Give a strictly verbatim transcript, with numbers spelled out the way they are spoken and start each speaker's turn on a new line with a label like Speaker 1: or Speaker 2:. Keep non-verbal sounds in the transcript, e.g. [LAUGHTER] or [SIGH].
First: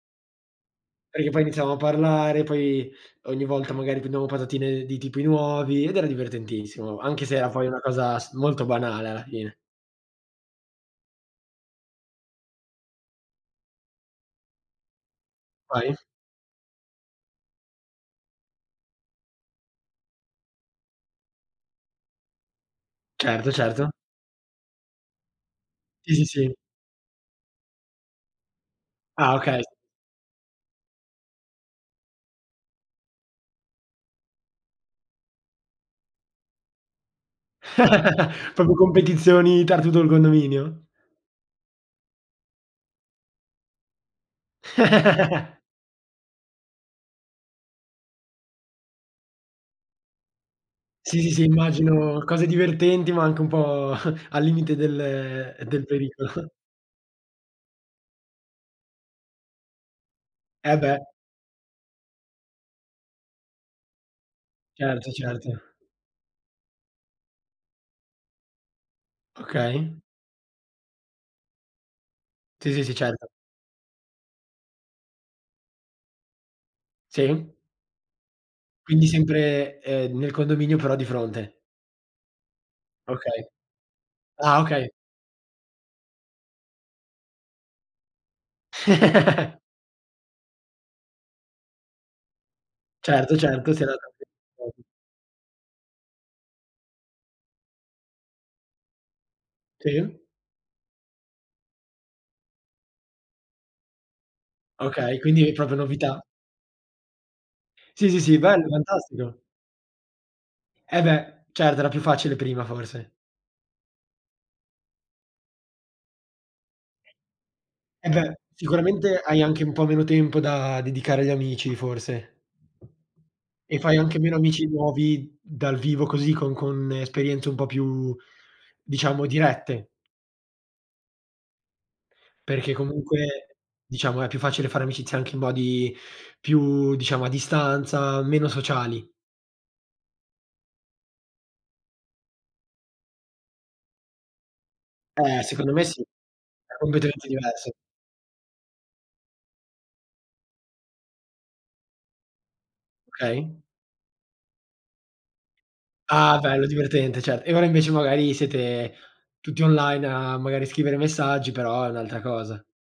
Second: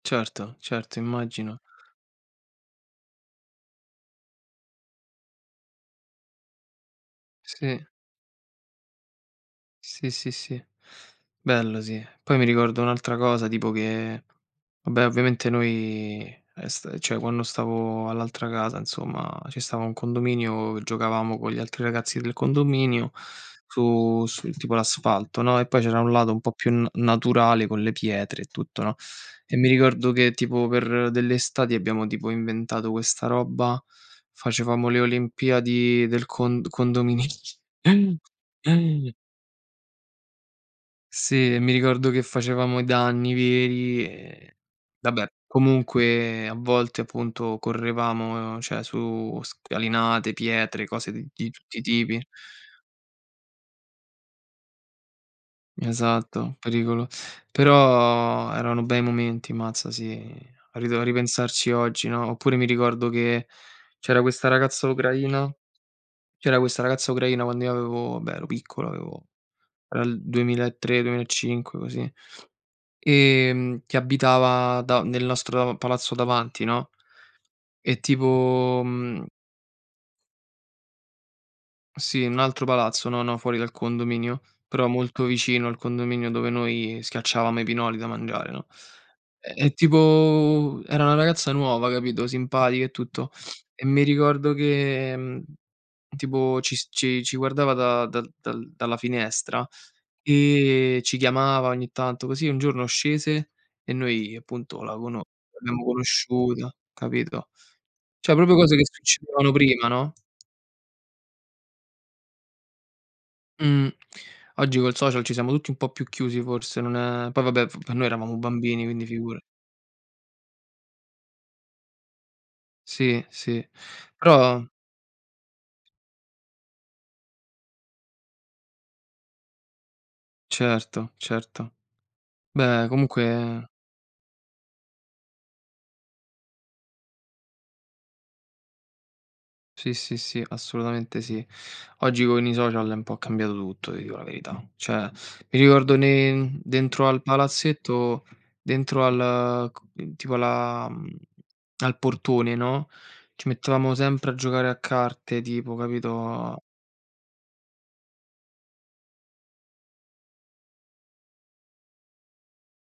Speaker 1: Certo, certo,
Speaker 2: Perché poi
Speaker 1: immagino.
Speaker 2: iniziavam a parlare, poi ogni volta magari prendamo patatine di tipi nuovi ed era divertentissimo, anche se era poi una
Speaker 1: Sì.
Speaker 2: cosa s molto banale alla fine.
Speaker 1: Sì, sì, sì, bello, sì. Poi mi ricordo un'altra cosa, tipo, che, vabbè, ovviamente,
Speaker 2: Vai.
Speaker 1: noi, ehm, sta cioè quando stavo all'altra casa, nsomma, ci stava un condominio giocavamo con gli altri ragazzi del condominio
Speaker 2: Certo, certo.
Speaker 1: su su, tipo, l'asfalto, no, e poi c'era un
Speaker 2: Sì, sì,
Speaker 1: lato un po'
Speaker 2: sì.
Speaker 1: più na naturale, con le pietre e tutto, no.
Speaker 2: Ah,
Speaker 1: E
Speaker 2: okay.
Speaker 1: mi ricordo che, tipo, per delle estati abbiamo, tipo, inventato questa robba, facevamo le olimpiadi del con condominio.
Speaker 2: [CHUCKLES] Proprio
Speaker 1: [CHUCKLES]
Speaker 2: competizioni tra tutto il condominio.
Speaker 1: Sì, mi ricordo che facevamo i danni veri e vabbè.
Speaker 2: [CHUCKLES]
Speaker 1: Comunque, a volte, appunto, correvamo, ceh, su scalinate, pietre, cose
Speaker 2: Sì, sì, sì,
Speaker 1: di tutti i
Speaker 2: immagino
Speaker 1: tipi.
Speaker 2: cose divertenti, ma anche un po' [CHUCKLES] al limite del del perico [CHUCKLES]
Speaker 1: Esatto, pericolo. Però erano bei momenti, mmazza, sì.
Speaker 2: Eh,
Speaker 1: A
Speaker 2: beh.
Speaker 1: rito a ripensarci oggi, no. Oppure mi ricordo che c'era questa ragazza
Speaker 2: Certo,
Speaker 1: ucraina
Speaker 2: certo.
Speaker 1: c'era questa ragazza ucraina quando io avevo beh, ero piccolo, avevo
Speaker 2: Okay.
Speaker 1: era il duemilatre duemilacinque, così,
Speaker 2: Sì, sì, sì, certo.
Speaker 1: ehm che abitava da nel nostro palazzo davanti, no.
Speaker 2: Sì.
Speaker 1: E, tipo,
Speaker 2: Quindi
Speaker 1: uhm
Speaker 2: sempre, ehm, nel condominio, però di fronte.
Speaker 1: Sì, un altro palazzo, no no,
Speaker 2: Okay.
Speaker 1: fuori dal condominio,
Speaker 2: Ah,
Speaker 1: però
Speaker 2: okay.
Speaker 1: molto vicino al condominio dove noi schiacciavamo i pinoli da mangiare, no.
Speaker 2: [CHUCKLES]
Speaker 1: E. tipo, era una ragazza nuova, capito, simpatica e tutto.
Speaker 2: Certo,
Speaker 1: [SNIFFS]
Speaker 2: certo.
Speaker 1: E mi ricordo
Speaker 2: [UNINTELLIGIBLE]
Speaker 1: che, tipo, ci s ci ci guardava da dal dalla finestra
Speaker 2: Sì.
Speaker 1: e ci chiamava ogni tanto. Così, un giorno, scese e noi appunto la
Speaker 2: Okay,
Speaker 1: cono
Speaker 2: quindi proprio
Speaker 1: l'abbiamo
Speaker 2: novità?
Speaker 1: conosciuta, capito.
Speaker 2: Sì, sì,
Speaker 1: ceh,
Speaker 2: sì,
Speaker 1: proprio
Speaker 2: bello,
Speaker 1: cose che
Speaker 2: fantastico.
Speaker 1: succedevano prima, no.
Speaker 2: E beh, certo, era più facile prima, forse.
Speaker 1: Mh. Oggi coi social ci siamo tutti un po' più chiusi, forse, non è poi vabbè, noi
Speaker 2: E beh,
Speaker 1: eravamo bambini, quindi
Speaker 2: sicuramente
Speaker 1: figura
Speaker 2: hai anche un po' meno tempo da dedicare agli amici, forse.
Speaker 1: Sì, sì,
Speaker 2: E fai anche meno
Speaker 1: però
Speaker 2: amici nuovi dal vivo così con con esperienze un po' più, diciamo, dirette.
Speaker 1: Certo, certo.
Speaker 2: Perché,
Speaker 1: Beh,
Speaker 2: comunque,
Speaker 1: comunque
Speaker 2: diciamo, è più facile fare amicizia anche in modi più diciamo, a distanza, meno sociali.
Speaker 1: Sì, sì, sì, assolutamente sì. Oggi con i social è un po' cambiato tutto, ti dico la verità. ceh,
Speaker 2: Eh,
Speaker 1: mi
Speaker 2: secondo me
Speaker 1: ricordo
Speaker 2: sì,
Speaker 1: ne
Speaker 2: è
Speaker 1: dentro al
Speaker 2: completamente diverso.
Speaker 1: palazzetto, dentro al c tipo alla, mhmm al portone, no, ci
Speaker 2: Okay.
Speaker 1: mettevamo sempre a giocare a carte, tipo,
Speaker 2: Ah,
Speaker 1: capito.
Speaker 2: bello, divertente, cer E ora, invece, magari, siete tutti online a, magari, scrivere messaggi, però è un'altra cosa.